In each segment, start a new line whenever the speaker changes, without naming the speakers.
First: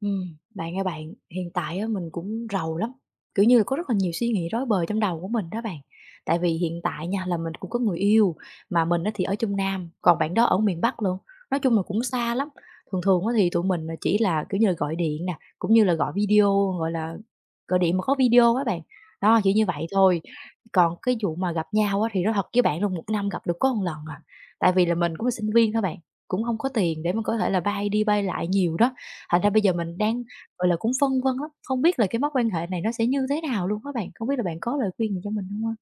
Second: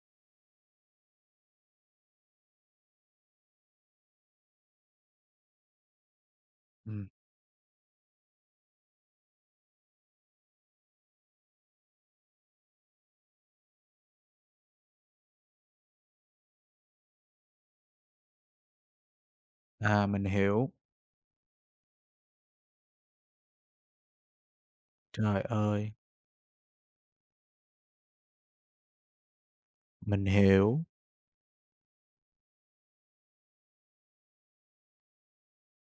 Bạn ơi bạn, hiện tại á mình cũng rầu lắm, kiểu như là, có rất là nhiều suy nghĩ rối bời trong đầu của mình đó bạn. Tại vì hiện tại
Ừm,
nha là mình cũng có người yêu, mà mình á thì ở trong Nam, còn bạn đó ở miền Bắc luôn, nói chung là cũng xa lắm. Thường thường á thì tụi mình là chỉ là, kiểu như là, gọi điện nè, cũng như là gọi video, gọi là, gọi điện mà có video á bạn, đó, chỉ như vậy thôi.
mình hiểu.
Còn cái vụ mà gặp nhau á thì nói thật với bạn luôn, một năm gặp được có một lần à, tại vì là mình cũng là
Trời
sinh viên thôi
ơi,
bạn, cũng không có tiền để mà có thể là bay đi bay lại nhiều đó. Thành ra bây giờ mình đang,
mình
gọi là,
hiểu.
cũng phân vân lắm, không biết là cái mối quan hệ này nó sẽ như thế nào luôn á bạn, không biết là bạn có lời khuyên gì cho mình không ha?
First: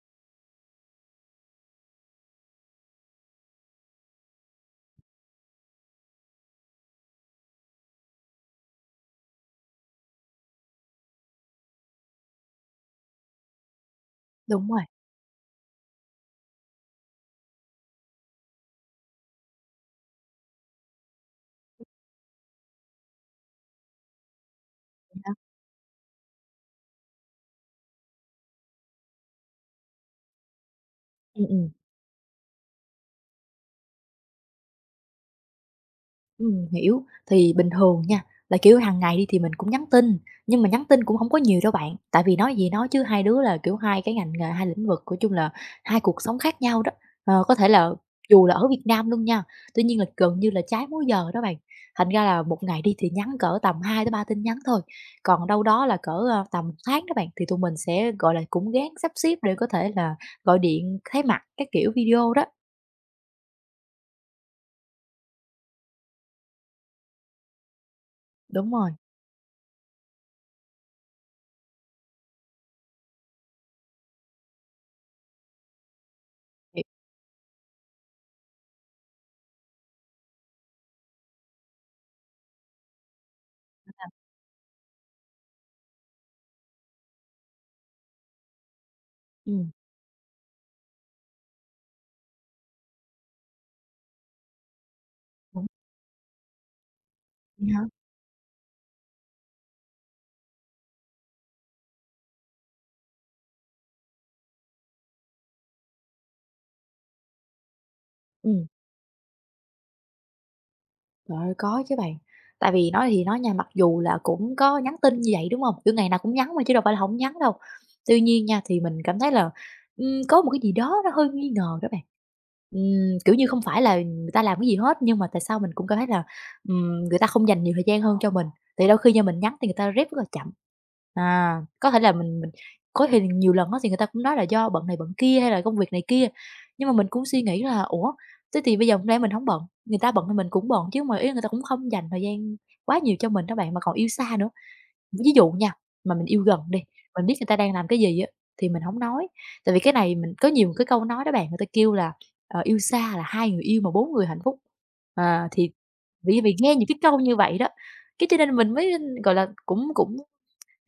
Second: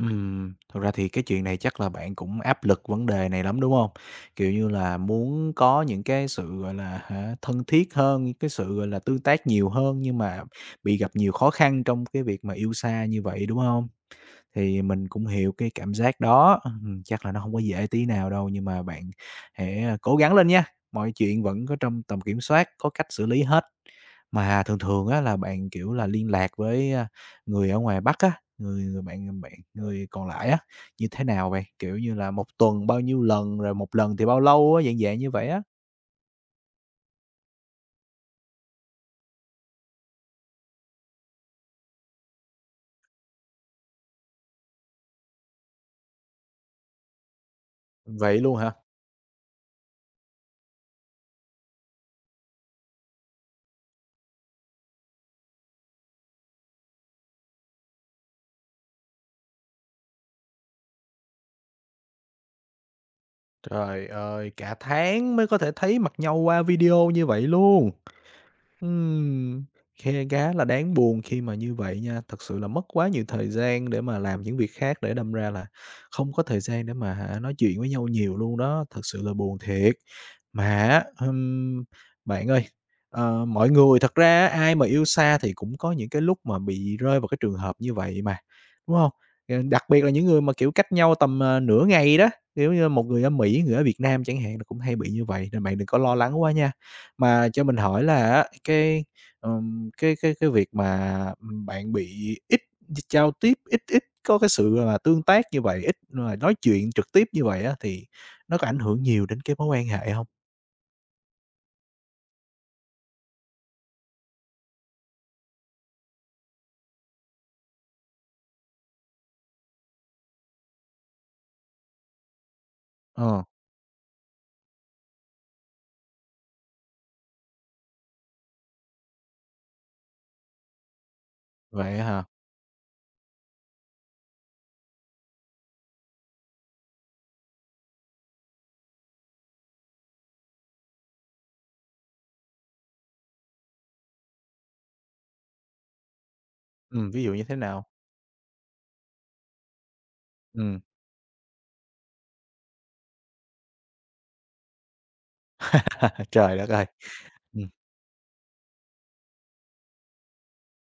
Thật ra thì cái chuyện này chắc là bạn cũng áp lực vấn đề này lắm, đúng không? Kiểu như là, muốn có những cái sự, gọi là, thân thiết hơn, cái sự, gọi là, tương tác nhiều hơn nhưng mà bị gặp nhiều khó khăn trong cái việc mà yêu xa như vậy, đúng không?
Đúng
Thì
rồi,
mình cũng hiểu cái cảm giác đó, chắc là nó không có dễ tí nào đâu, nhưng mà bạn hãy, cố gắng lên nha, mọi chuyện vẫn có trong tầm kiểm soát, có cách xử lý hết. Mà thường thường á
đó.
là bạn, kiểu là, liên lạc với, người ở ngoài Bắc á, người người bạn bạn người còn lại á, như thế
Ừm,
nào vậy?
ừm.
Kiểu như là một tuần bao nhiêu lần, rồi một lần thì bao lâu á, dạng dạng như vậy á.
Hiểu. Thì bình thường nha, là, kiểu, hàng ngày đi thì mình cũng nhắn tin, nhưng mà nhắn tin cũng không có nhiều đâu bạn, tại vì nói gì nói chứ hai đứa là, kiểu, hai cái ngành nghề, hai lĩnh vực, nói chung là hai cuộc sống khác nhau đó. Ờ, có thể là
Vậy
dù là
luôn
ở
hả?
Việt Nam luôn nha, tuy nhiên là gần như là trái múi giờ đó bạn, thành ra là một ngày đi thì nhắn cỡ tầm hai tới ba tin nhắn thôi, còn đâu đó là cỡ, ờ, tầm một tháng đó bạn, thì tụi mình sẽ, gọi là, cũng gán sắp xếp để có thể là gọi điện, thấy mặt các kiểu video đó.
Trời ơi, cả tháng mới có thể thấy mặt nhau qua video như vậy luôn!
Đúng rồi,
Ừm, khe Khá là đáng buồn khi mà như vậy nha. Thật sự là mất quá nhiều thời gian để mà làm những việc khác để đâm ra là không có thời
hiểu.
gian để mà nói chuyện với nhau nhiều luôn đó, thật sự là buồn thiệt. Mà á, bạn ơi, mọi người thật ra á, ai mà yêu xa thì cũng có những cái lúc mà bị rơi vào cái trường hợp như vậy mà, đúng không? Ờ,
Ừm,
đặc biệt là những người mà, kiểu, cách nhau tầm, nửa ngày đó, kiểu như, một người ở Mỹ, người ở Việt Nam chẳng hạn là cũng hay bị như vậy, nên
đúng.
bạn đừng có lo lắng quá nha. Mà cho
Vậy
mình
hả?
hỏi là á, cái việc mà, bạn bị ít giao tiếp, ít ít có cái sự, tương tác như vậy, ít mà nói chuyện trực tiếp như vậy á, thì nó
Ừm.
có ảnh hưởng nhiều đến cái mối quan hệ hông?
Trời ơi, có chứ bạn. Tại vì nói thì nói nha, mặc dù là cũng có nhắn tin như vậy, đúng không? Kiểu, ngày nào cũng nhắn mà chứ đâu phải là hổng nhắn đâu. Tuy nhiên nha, thì mình cảm thấy là, có một cái gì đó nó hơi nghi ngờ đó bạn. Kiểu
Ờ,
như, không phải là người ta làm cái gì hết, nhưng mà tại sao mình cũng cảm thấy là, người ta không dành nhiều thời gian hơn cho mình. Thì đôi khi nha, mình nhắn thì người ta rep rất là chậm. À, có
vậy
thể
á
là
hả?
mình có thể nhiều lần á thì người ta cũng nói là do bận này bận kia hay là công việc này kia, nhưng mà mình cũng suy nghĩ là "Ủa? Thế thì bây giờ hôm nay mình hổng bận, người ta bận thì mình cũng bận chứ, mà ý là người ta cũng không dành thời gian quá nhiều cho mình đó bạn, mà còn yêu xa nữa. Ví dụ nha, mà mình yêu gần đi,
Ví
mình
dụ
biết
như
người ta
thế
đang
nào?
làm cái gì á, thì mình hổng nói, tại vì cái này mình có nhiều
Ừm,
cái câu nói đó bạn, người ta kêu là, ờ, "Yêu xa là hai người yêu mà bốn người hạnh phúc." À, thì vì vì
trời đất
nghe
ơi!
những cái câu như vậy đó,
Ừm,
cái cho nên mình mới, gọi là, cũng cũng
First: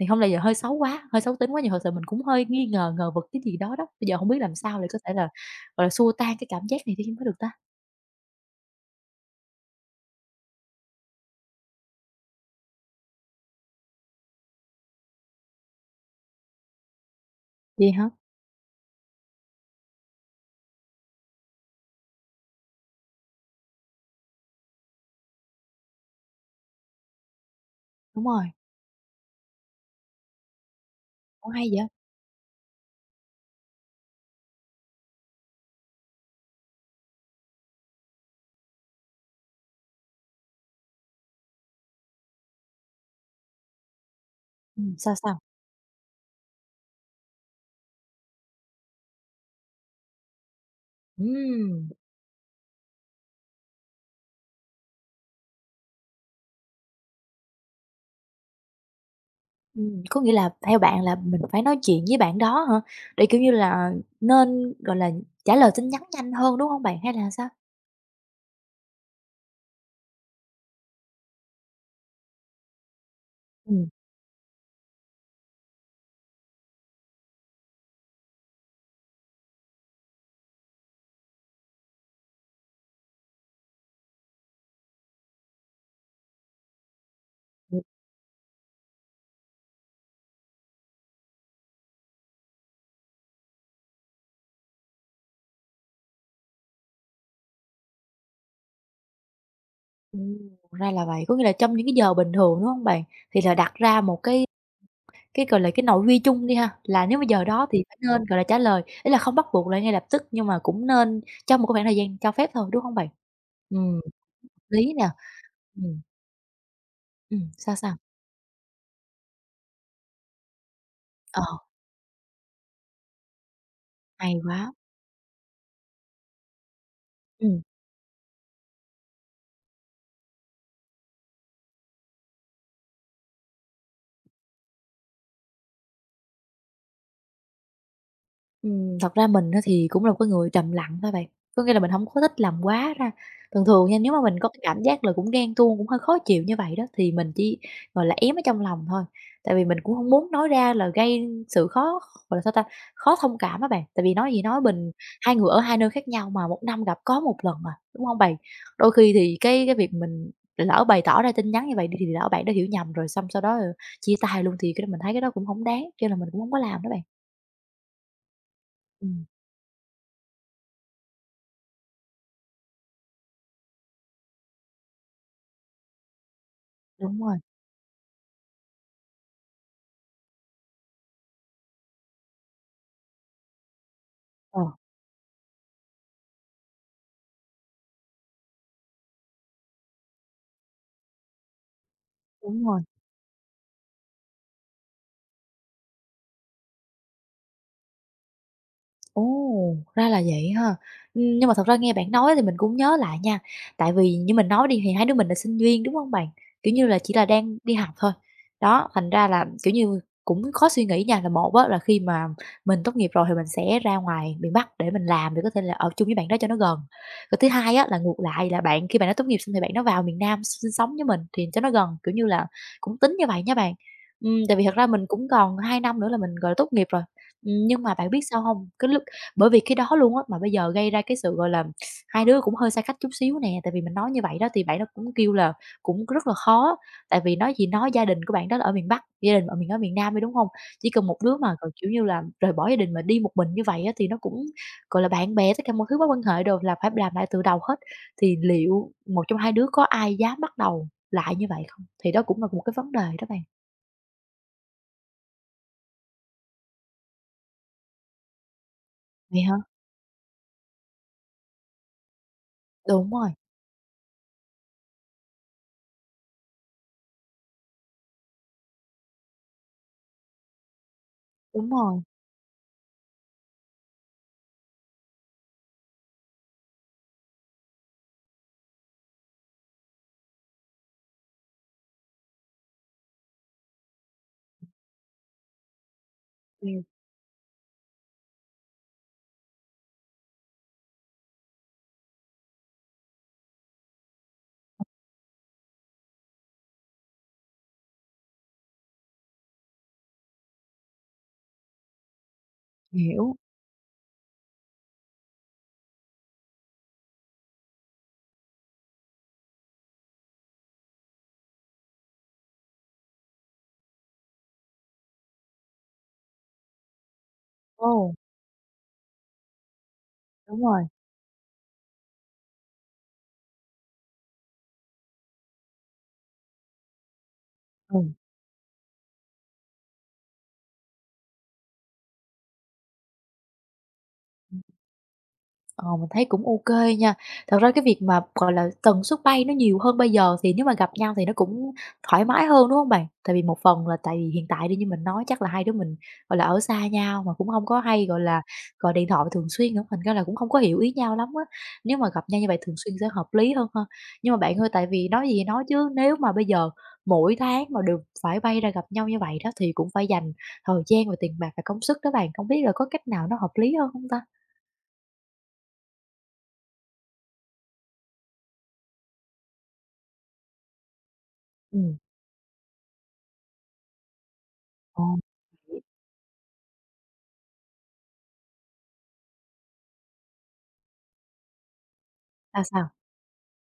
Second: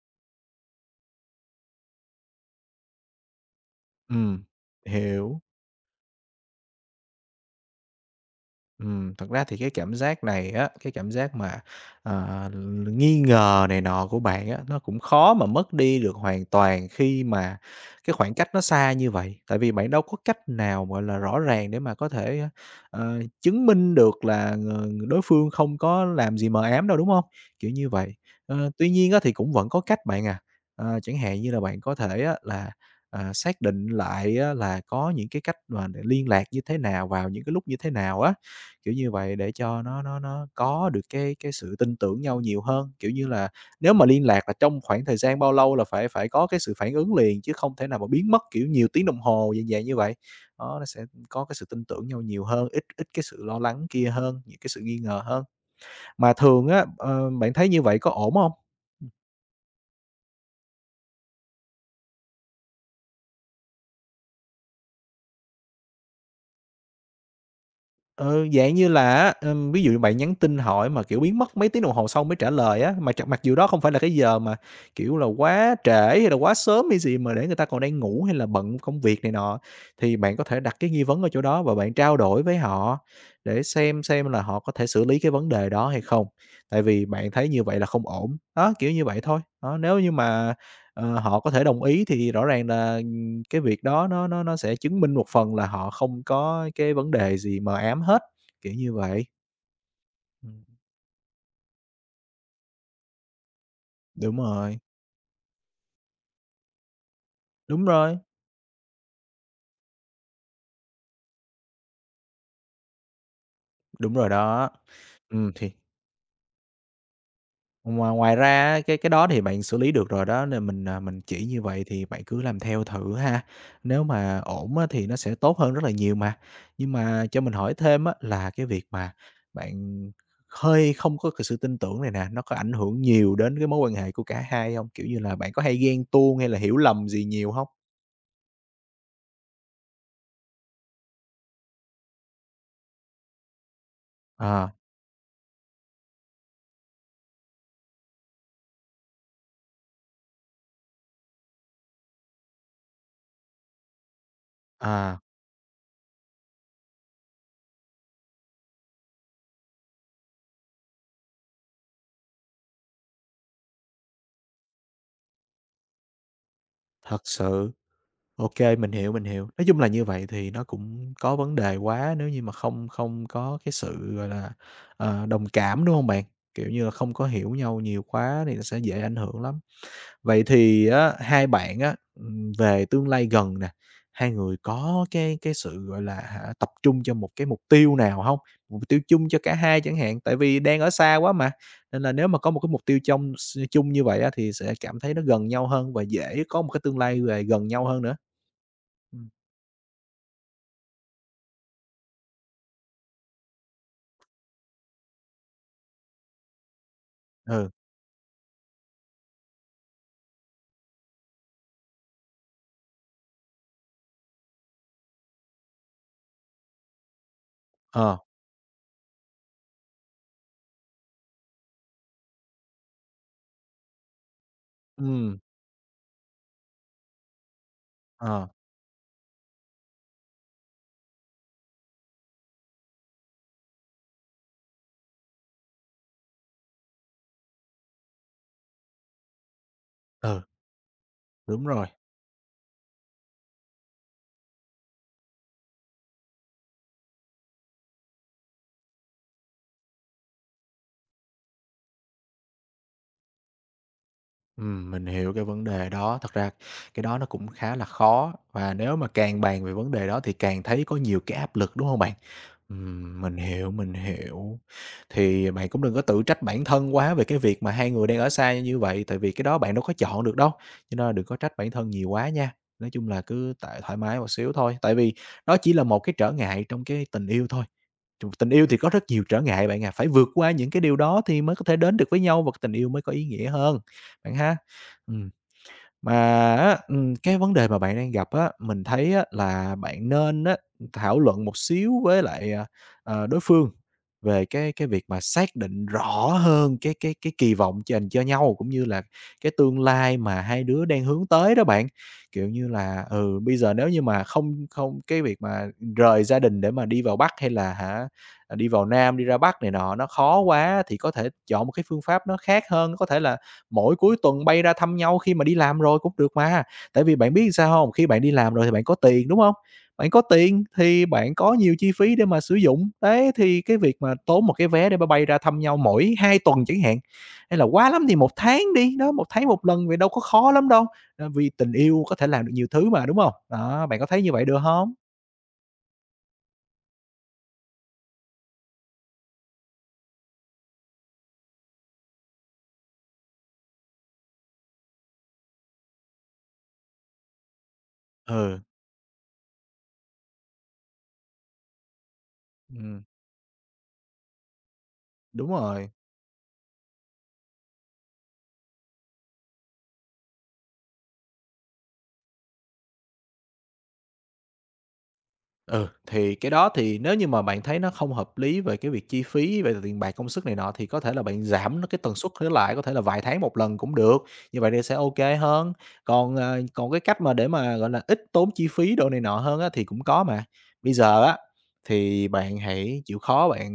thì hông lẽ giờ hơi xấu quá, hơi xấu tính quá, nhiều hồi sự mình cũng hơi nghi ngờ, ngờ vực cái gì đó đó, bây giờ hổng biết
ừm,
làm sao để có thể là,
hiểu.
gọi là, xua tan cái cảm giác này đi mới được ta?
Thật ra thì cái cảm giác này á, cái cảm giác mà, ờ, nghi ngờ này nọ của bạn á, nó cũng khó mà mất đi được hoàn toàn khi mà
Vậy hả?
cái khoảng cách nó xa như vậy. Tại vì bạn đâu có cách nào, gọi là, rõ ràng để mà có thể, chứng minh được là ng đối phương không có làm gì mờ ám đâu, đúng không? Kiểu như vậy.
Đúng rồi,
Ờ, tuy nhiên á thì cũng vẫn có cách bạn à, chẳng hạn như
cũng
là
hay
bạn
vậy.
có thể á là, xác định lại á là có những cái cách mà để liên lạc như thế nào, vào những cái lúc như thế nào á, kiểu như vậy, để cho nó có được cái sự tin tưởng nhau nhiều hơn, kiểu như là, nếu mà liên lạc là trong khoảng
Sao,
thời
sao?
gian bao lâu là phải phải có cái sự phản ứng liền, chứ không thể nào mà biến mất, kiểu, nhiều tiếng đồng hồ, dạng dạng như vậy. Đó, nó sẽ có cái sự tin
Ừm,
tưởng nhau nhiều hơn, ít ít cái sự lo lắng kia hơn, những cái sự nghi ngờ hơn. Mà thường á, bạn thấy như vậy có ổn không?
có nghĩa là theo bạn là mình phải nói chuyện với bạn đó hả? Để, kiểu như là, nên, gọi là, trả lời tin nhắn nhanh hơn, đúng không bạn? Hay là sao?
Ừ, dạng như là á, ví dụ bạn nhắn tin hỏi mà, kiểu, biến mất mấy tiếng đồng hồ sau mới trả lời á, mà chặt mặc dù đó không
Ừm,
phải là cái giờ mà, kiểu là, quá trễ hay là quá sớm hay gì mà để người ta còn đang ngủ hay là bận công việc này nọ, thì bạn có thể đặt cái nghi vấn ở chỗ đó và bạn trao đổi với họ để xem là họ có thể xử lý cái vấn đề đó hay không. Tại vì bạn thấy như vậy
ừm,
là không ổn, đó, kiểu như vậy thôi. Đó, nếu như mà, họ có thể đồng ý thì rõ ràng là cái việc đó nó sẽ chứng minh một phần là họ không có cái vấn đề gì mờ ám hết, kiểu như vậy. Ừm,
ra là vậy. Có nghĩa là trong những cái giờ bình thường, đúng không bạn? Thì là đặt ra một
đúng
cái
rồi,
cái, gọi là, cái nội quy chung đi ha, là nếu mà giờ đó thì
đúng
phải
rồi,
nên, gọi là, trả lời, ý là không bắt buộc là ngay lập tức nhưng mà cũng nên trong một cái khoảng thời gian cho phép thôi, đúng không bạn? Ừm,
đúng rồi đó.
lý nè.
Thì
Ừm, sao, sao?
ngoài ngoài ra á, cái đó thì bạn xử lý được rồi đó, nên mình, mình
Ờ,
chỉ như vậy thì bạn cứ làm theo thử ha. Nếu mà
hay quá.
ổn á thì nó sẽ tốt hơn rất là nhiều mà. Nhưng mà cho mình
Ừm.
hỏi thêm á là cái việc mà bạn hơi không có cái sự tin tưởng này nè, nó có ảnh hưởng nhiều đến cái mối quan hệ của cả hai hông? Kiểu như là, bạn có hay ghen tuông hay là hiểu lầm gì nhiều hông?
Thật ra mình á thì cũng là một cái người trầm lặng thôi bạn, có nghĩa là mình hổng có thích làm quá ra. Thường thường nha, nếu mà mình có cái
À,
cảm giác là cũng ghen tuông, cũng hơi khó chịu như vậy đó, thì mình chỉ, gọi là, ém ở trong lòng thôi, tại vì mình cũng hông muốn nói ra là gây sự khó gọi là, sao ta, khó thông cảm á bạn. Tại vì nói gì nói mình
à,
hai người ở hai nơi khác nhau mà một năm gặp có một lần à, đúng hông bạn? Đôi khi thì cái việc mình lỡ bày tỏ ra tin nhắn như vậy đi thì lỡ bạn đó hiểu nhầm rồi xong sau đó, ờ, chia tay luôn thì cái đó mình thấy cái đó cũng hổng đáng, cho nên là mình cũng hông có làm đó bạn.
thật sự. Ok, mình hiểu,
Ừm,
mình hiểu. Nói chung là như vậy thì nó cũng có vấn đề quá nếu như mà không không có cái sự, gọi là, đồng cảm, đúng không bạn? Kiểu như là, không
đúng
có
rồi.
hiểu nhau nhiều quá thì nó sẽ dễ ảnh hưởng lắm. Vậy thì á, hai bạn á, về tương lai gần nè, hai người
Ờ,
có cái sự, gọi là, tập trung cho một cái mục tiêu nào hông? Mục tiêu chung cho cả hai chẳng hạn, tại vì đang ở xa quá mà, nên là nếu mà có một
đúng
cái
rồi.
mục tiêu trong s chung như vậy á, thì sẽ cảm thấy nó gần nhau hơn và dễ có một cái tương lai về gần nhau hơn nữa.
Ồ,
Ừm,
ra là vậy ha. Nhưng mà thật ra nghe bạn nói thì mình cũng nhớ lại nha, tại vì như mình nói đi thì hai đứa mình là sinh viên, đúng không bạn? Kiểu như là, chỉ là đang
ừ,
đi học thôi. Đó, thành ra là, kiểu như, cũng khó suy nghĩ nha, là một á là khi mà mình tốt nghiệp rồi thì mình sẽ ra ngoài miền Bắc để mình làm để có thể là ở chung với bạn đó cho nó gần. Rồi thứ hai á là
ờ,
ngược lại là bạn khi bạn nó tốt nghiệp xong thì bạn nó vào miền Nam sinh sống với mình thì cho nó gần, kiểu như là, cũng tính như vậy nha bạn. Tại vì thật ra mình cũng
ừm,
còn 2 năm nữa là mình, gọi là, tốt nghiệp rồi. Nhưng mà bạn biết sao
ờ,
không? Cái lúc bởi vì cái đó luôn á, mà bây giờ gây ra cái sự, gọi là, hai đứa cũng hơi xa cách chút xíu nè, tại vì mình nói như vậy đó thì bạn nó cũng kêu là cũng rất là khó, tại vì nói gì nói gia đình của bạn đó là ở miền Bắc, gia đình ở miền Nam ấy đúng
ừ,
không? Chỉ cần một đứa mà,
đúng
gọi,
rồi.
kiểu như là, rời bỏ gia đình mà đi một mình như vậy á thì nó cũng, gọi là, bạn bè tất cả mọi thứ mối quan hệ đều là phải làm lại từ đầu hết, thì liệu một trong hai đứa có ai dám bắt đầu lại như vậy không? Thì đó cũng là một cái vấn đề đó bạn.
Mình hiểu cái vấn đề đó. Thật ra cái đó nó cũng khá là khó và nếu mà càng
Vậy hả?
bàn về vấn đề đó thì càng thấy có nhiều cái áp lực, đúng không bạn?
Đúng rồi,
Mình hiểu, mình hiểu. Thì bạn cũng đừng có tự trách bản thân quá về cái việc mà hai người đang ở xa như vậy, tại vì cái đó bạn đâu có chọn được đâu, cho nên là đừng có trách
đúng
bản thân
rồi,
nhiều quá nha. Nói chung là cứ tại thoải mái một xíu thôi, tại vì đó chỉ là một cái trở ngại trong cái tình yêu thôi. Tình yêu thì có rất nhiều trở ngại bạn à, phải vượt qua những cái điều đó thì mới có thể đến được với nhau và cái tình yêu mới có ý nghĩa hơn. Bạn ha? Ừm, mà á,
ừm,
cái vấn đề mà bạn đang gặp á, mình thấy á là bạn nên á, thảo luận một xíu với lại, đối phương về cái việc mà xác định rõ hơn cái kỳ vọng dành cho nhau, cũng như là cái tương lai mà hai đứa đang hướng tới đó bạn. Kiểu như là,
hiểu.
ừ, bây giờ nếu như mà không không cái việc mà rời gia đình để mà đi vào Bắc hay là đi vào Nam, đi ra Bắc này nọ nó khó quá thì có thể chọn một cái phương pháp nó khác hơn, có thể là mỗi cuối tuần bay ra thăm nhau khi mà đi làm rồi cũng được mà. Tại vì bạn biết sao không? Khi
Ồ,
bạn đi làm rồi thì bạn có tiền, đúng không? Bạn có
đúng
tiền
rồi,
thì bạn có nhiều chi phí để mà sử dụng. Đấy, thì cái việc mà tốn một cái vé để mà bay ra thăm nhau mỗi 2 tuần chẳng hạn, hay là quá
ừ.
lắm thì một tháng đi, đó, một tháng một lần vậy đâu có khó lắm đâu, vì tình yêu có thể làm được nhiều thứ mà, đúng không? Đó, bạn có thấy như vậy được không?
Ờ, mình thấy cũng ok nha. Thật ra cái việc mà, gọi là, tần suất bay nó nhiều hơn bây giờ thì nếu mà gặp nhau thì nó cũng thoải mái hơn, đúng không bạn? Tại vì một phần là tại vì hiện tại đi như mình nói chắc là hai đứa mình, gọi là, ở xa nhau mà cũng không có hay, gọi là,
Ừ.
gọi điện thoại thường xuyên nữa, thành ra là cũng không có hiểu ý nhau lắm á. Nếu mà gặp nhau như vậy thường xuyên
Ừm,
sẽ hợp lý hơn ha. Nhưng mà bạn ơi, tại vì nói gì thì
đúng
nói chứ
rồi.
nếu mà bây giờ mỗi tháng mà đều phải bay ra gặp nhau như vậy đó thì cũng phải dành thời gian và tiền bạc và công sức đó bạn, không biết là có cách nào nó hợp lý hơn không ta?
Ừ, thì cái đó thì nếu như mà bạn thấy nó không hợp lý về cái việc chi phí, về tiền bạc công sức này nọ thì có thể là bạn giảm nó
Ừm.
cái tần suất nó lại, có thể là vài tháng một lần cũng được, như vậy thì sẽ
Ờ.
ok hơn. Còn, còn cái cách mà để mà, gọi là, ít tốn chi phí đồ này nọ hơn á thì cũng có mà. Bây giờ á, thì bạn
Sao, sao?
hãy chịu khó bạn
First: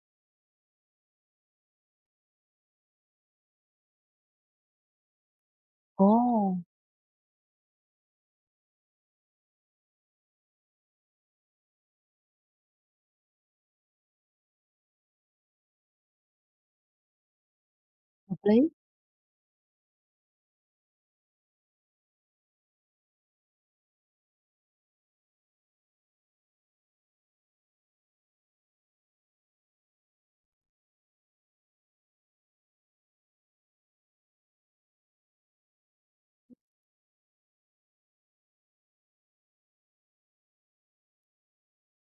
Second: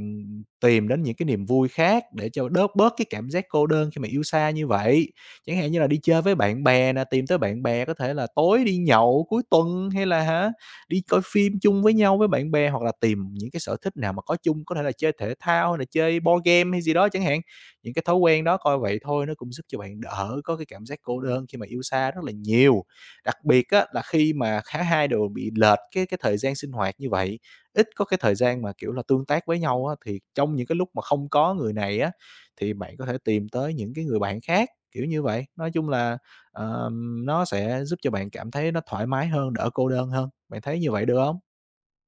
tìm đến những cái niềm vui khác để cho đớt bớt cái cảm giác cô đơn khi mà yêu xa như vậy. Chẳng hạn như là đi
Ồ,
chơi với bạn bè nè, tìm tới bạn bè có thể là tối đi nhậu cuối tuần hay là đi coi phim chung với nhau với bạn bè hoặc là tìm những cái sở thích nào mà có chung, có thể là chơi thể thao hay là chơi board game hay gì đó chẳng hạn. Những cái thói
hợp
quen đó
lý.
coi vậy thôi nó cũng giúp cho bạn đỡ có cái cảm giác cô đơn khi mà yêu xa rất là nhiều. Đặc biệt á là khi mà cả hai đều bị lệch cái thời gian sinh hoạt như vậy, ít có cái thời gian mà, kiểu là, tương tác với nhau á, thì trong những cái lúc mà không có người này á, thì bạn có thể tìm tới những cái người bạn khác, kiểu như vậy. Nói chung là nó sẽ giúp cho bạn cảm thấy nó thoải mái hơn, đỡ cô đơn hơn, bạn thấy như vậy được không?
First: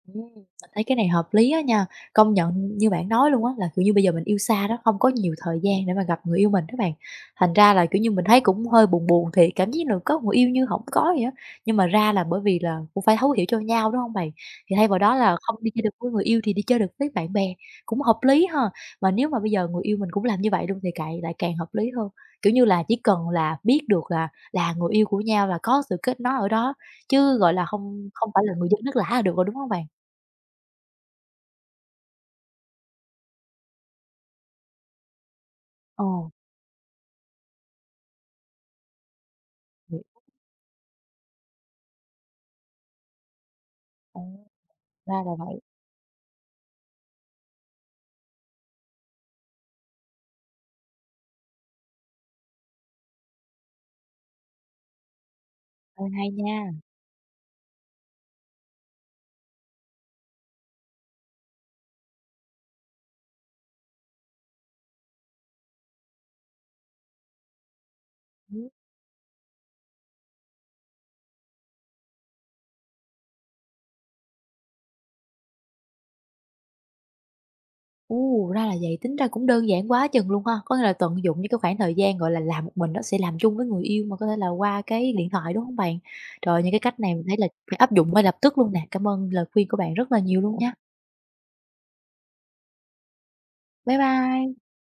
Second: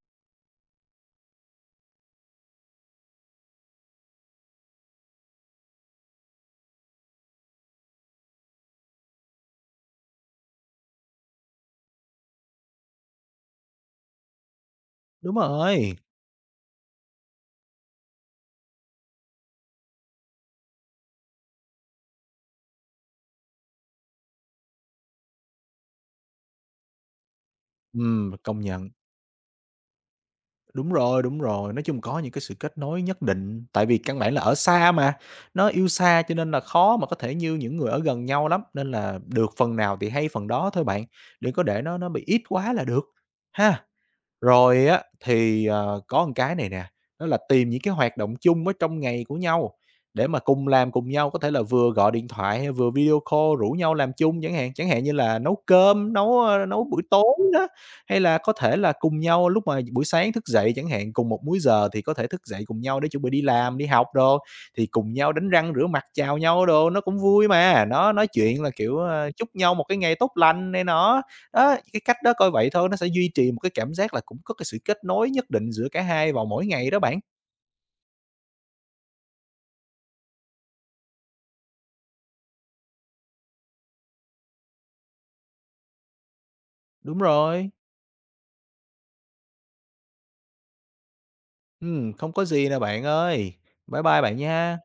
Mình thấy cái này hợp lý á nha. Công nhận như bạn nói luôn á, là, kiểu như, bây giờ mình yêu xa đó, không có nhiều thời gian để mà gặp người yêu mình các bạn. Thành ra là, kiểu như, mình thấy cũng hơi buồn buồn thì cảm giác là có người yêu như không có vậy á. Nhưng mà ra là bởi vì là cũng phải thấu hiểu cho nhau, đúng không bạn? Thì thay vào đó là
Đúng
không đi chơi được
rồi.
với người yêu thì đi chơi được với bạn bè, cũng hợp lý ha. Mà nếu mà bây giờ người yêu mình cũng làm như vậy luôn thì cậy lại càng hợp lý hơn. Kiểu như là, chỉ cần là biết được là người yêu của nhau và có sự kết nối ở đó, chứ, gọi là, không không phải là
Công
người dân
nhận.
nước lã là được rồi, đúng không bạn?
Đúng rồi, nói chung có những cái sự kết nối nhất định, tại vì căn bản là ở xa mà, nó yêu xa
Ồ,
cho nên là khó mà có thể như những người ở gần nhau lắm, nên là được phần nào
vậy
thì hay phần đó thôi bạn, đừng có để nó bị ít quá là được, ha.
ồ,
Rồi á,
ra là vậy,
thì, có một cái này nè, đó là tìm những cái hoạt động chung ở trong ngày của nhau để mà cùng làm cùng nhau, có thể là vừa gọi điện thoại hay vừa video call rủ nhau làm chung chẳng hạn, chẳng hạn như là nấu
ê,
cơm,
hay nha.
nấu buổi tối đó, hay là có thể là cùng nhau lúc mà buổi sáng thức dậy chẳng hạn, cùng một múi giờ thì có thể thức dậy cùng nhau để chuẩn bị đi làm, đi học đồ, thì cùng nhau đánh răng rửa mặt chào nhau đồ, nó cũng vui mà. Nó nói chuyện
Ừm,
là, kiểu, chúc nhau một cái ngày tốt lành này nọ. Đó, cái cách đó coi vậy thôi, nó sẽ duy trì một cái cảm giác là cũng có cái sự kết nối nhất định giữa cả hai vào mỗi ngày đó bạn.
ra là vậy, tính ra cũng đơn giản quá chừng luôn ha, có nghĩa là tận dụng những cái khoảng thời gian, gọi là, làm một mình nó sẽ làm chung với người yêu mà có thể là qua cái điện thoại, đúng không bạn? Trời, những cái cách này
Đúng
mình thấy là
rồi,
phải áp dụng ngay lập tức luôn nè. Cảm ơn lời khuyên của bạn rất là nhiều luôn nha.
không có gì nè bạn ơi.
Bye
Bye bye bạn
bye.
nha.